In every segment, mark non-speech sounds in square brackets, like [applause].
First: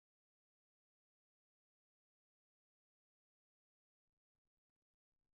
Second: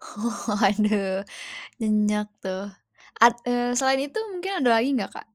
Oh. Waduh. Nyenyak tuh, ad eee, selain itu mungkin, ada lagi nggak, Kak?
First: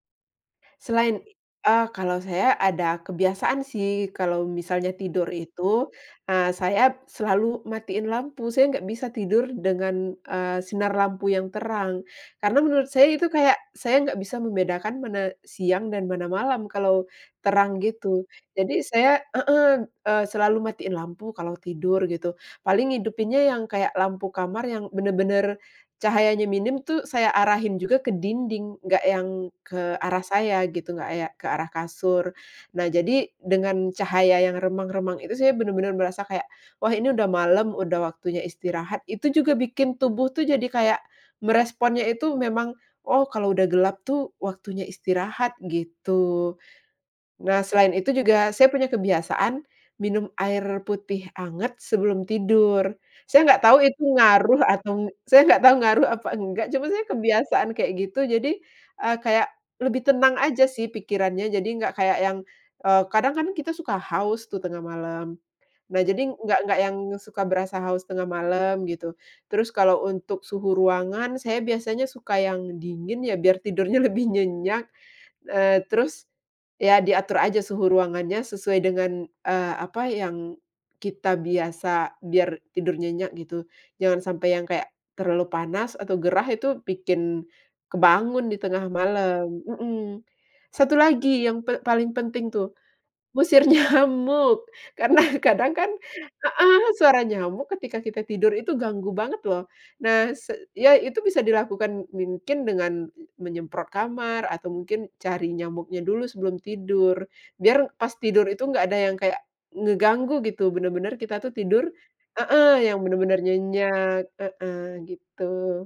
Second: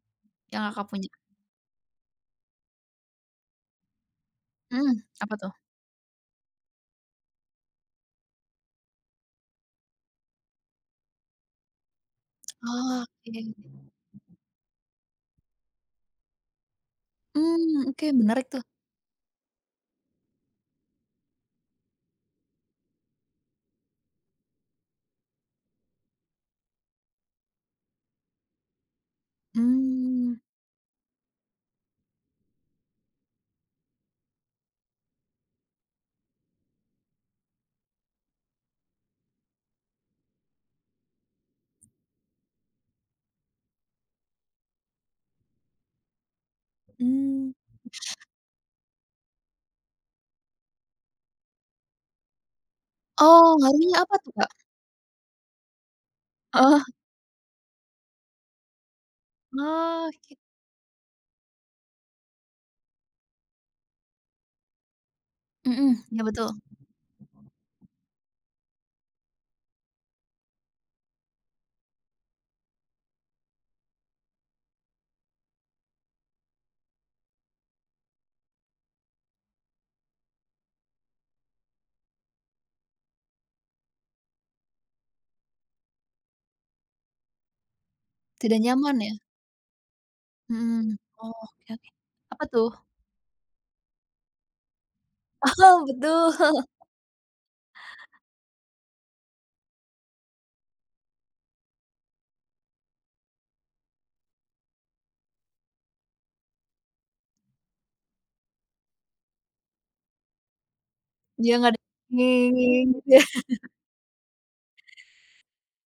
Yang, Kakak punya? Selain, eee, kalau saya ada kebiasaan sih. Kalau misalnya Mhm. tidur Apa tuh? itu, eee, saya selalu matiin lampu. Saya nggak bisa tidur dengan, eee, sinar lampu yang terang. Karena menurut saya itu Oke. kayak, saya nggak bisa membedakan, mana siang dan mana malam, kalau terang Mmm. Oke. gitu. Menarik, tuh. Jadi saya heeh. Eee, selalu matiin lampu kalau tidur, gitu. Paling hidupinya yang kayak lampu kamar, yang benar-benar cahayanya minim tuh, saya arahin juga ke dinding. Nggak yang ke arah Mmm. saya, gitu. Nggak a ya ke arah kasur. Nah jadi, dengan cahaya yang remang-remang itu. Saya benar-benar merasa kayak, "Wah ini udah malam, udah waktunya istirahat." Itu juga bikin tubuh tuh, jadi kayak meresponnya itu memang, "Oh kalau udah gelap tuh, waktunya istirahat," gitu. Mmm. Nah, selain itu juga, saya punya kebiasaan, minum air putih hangat, sebelum tidur. Saya Oh. nggak tahu Ngerinya itu apa tuh, Kak? ngaruh atau saya nggak tau ngaruh apa nggak. Oh. Cuma saya kebiasaan kayak gitu. Jadi, eee, kayak lebih tenang Oke. aja sih, pikirannya. Jadi nggak kayak yang, eee, kadang kan, kita suka haus tuh, tengah malam. Heeh. Nah, Iya jadi betul. nggak nggak yang suka berasa haus tengah malam, gitu. Terus kalau untuk suhu ruangan, saya biasanya suka yang dingin, ya. Biar tidurnya lebih nyenyak. Eee, terus, ya diatur aja suhu ruangannya, sesuai dengan, eee, apa, yang kita biasa, biar tidur nyenyak, gitu. Jangan sampai yang kayak, terlalu panas atau gerah. Itu bikin kebangun di Tidak tengah nyaman, ya? malam mhm. Satu Mhm. lagi yang Oke pe oke. paling Apa penting tuh, tuh? ngusir nyamuk. Karena kadang Oh, kan [chuckles] betul. heeh. Suara nyamuk, ketika kita tidur itu ganggu banget, loh. Nah, se iya itu bisa dilakukan, mungkin dengan menyemprot kamar, atau mungkin cari nyamuknya dulu, sebelum tidur. Biar, pas tidur itu nggak ada yang kayak, ngeganggu gitu. Benar-benar, kita tuh Denger, tidur heeh. Yang gitu, ya? benar-benar [laughs] nyenyak. Heeh. Gitu.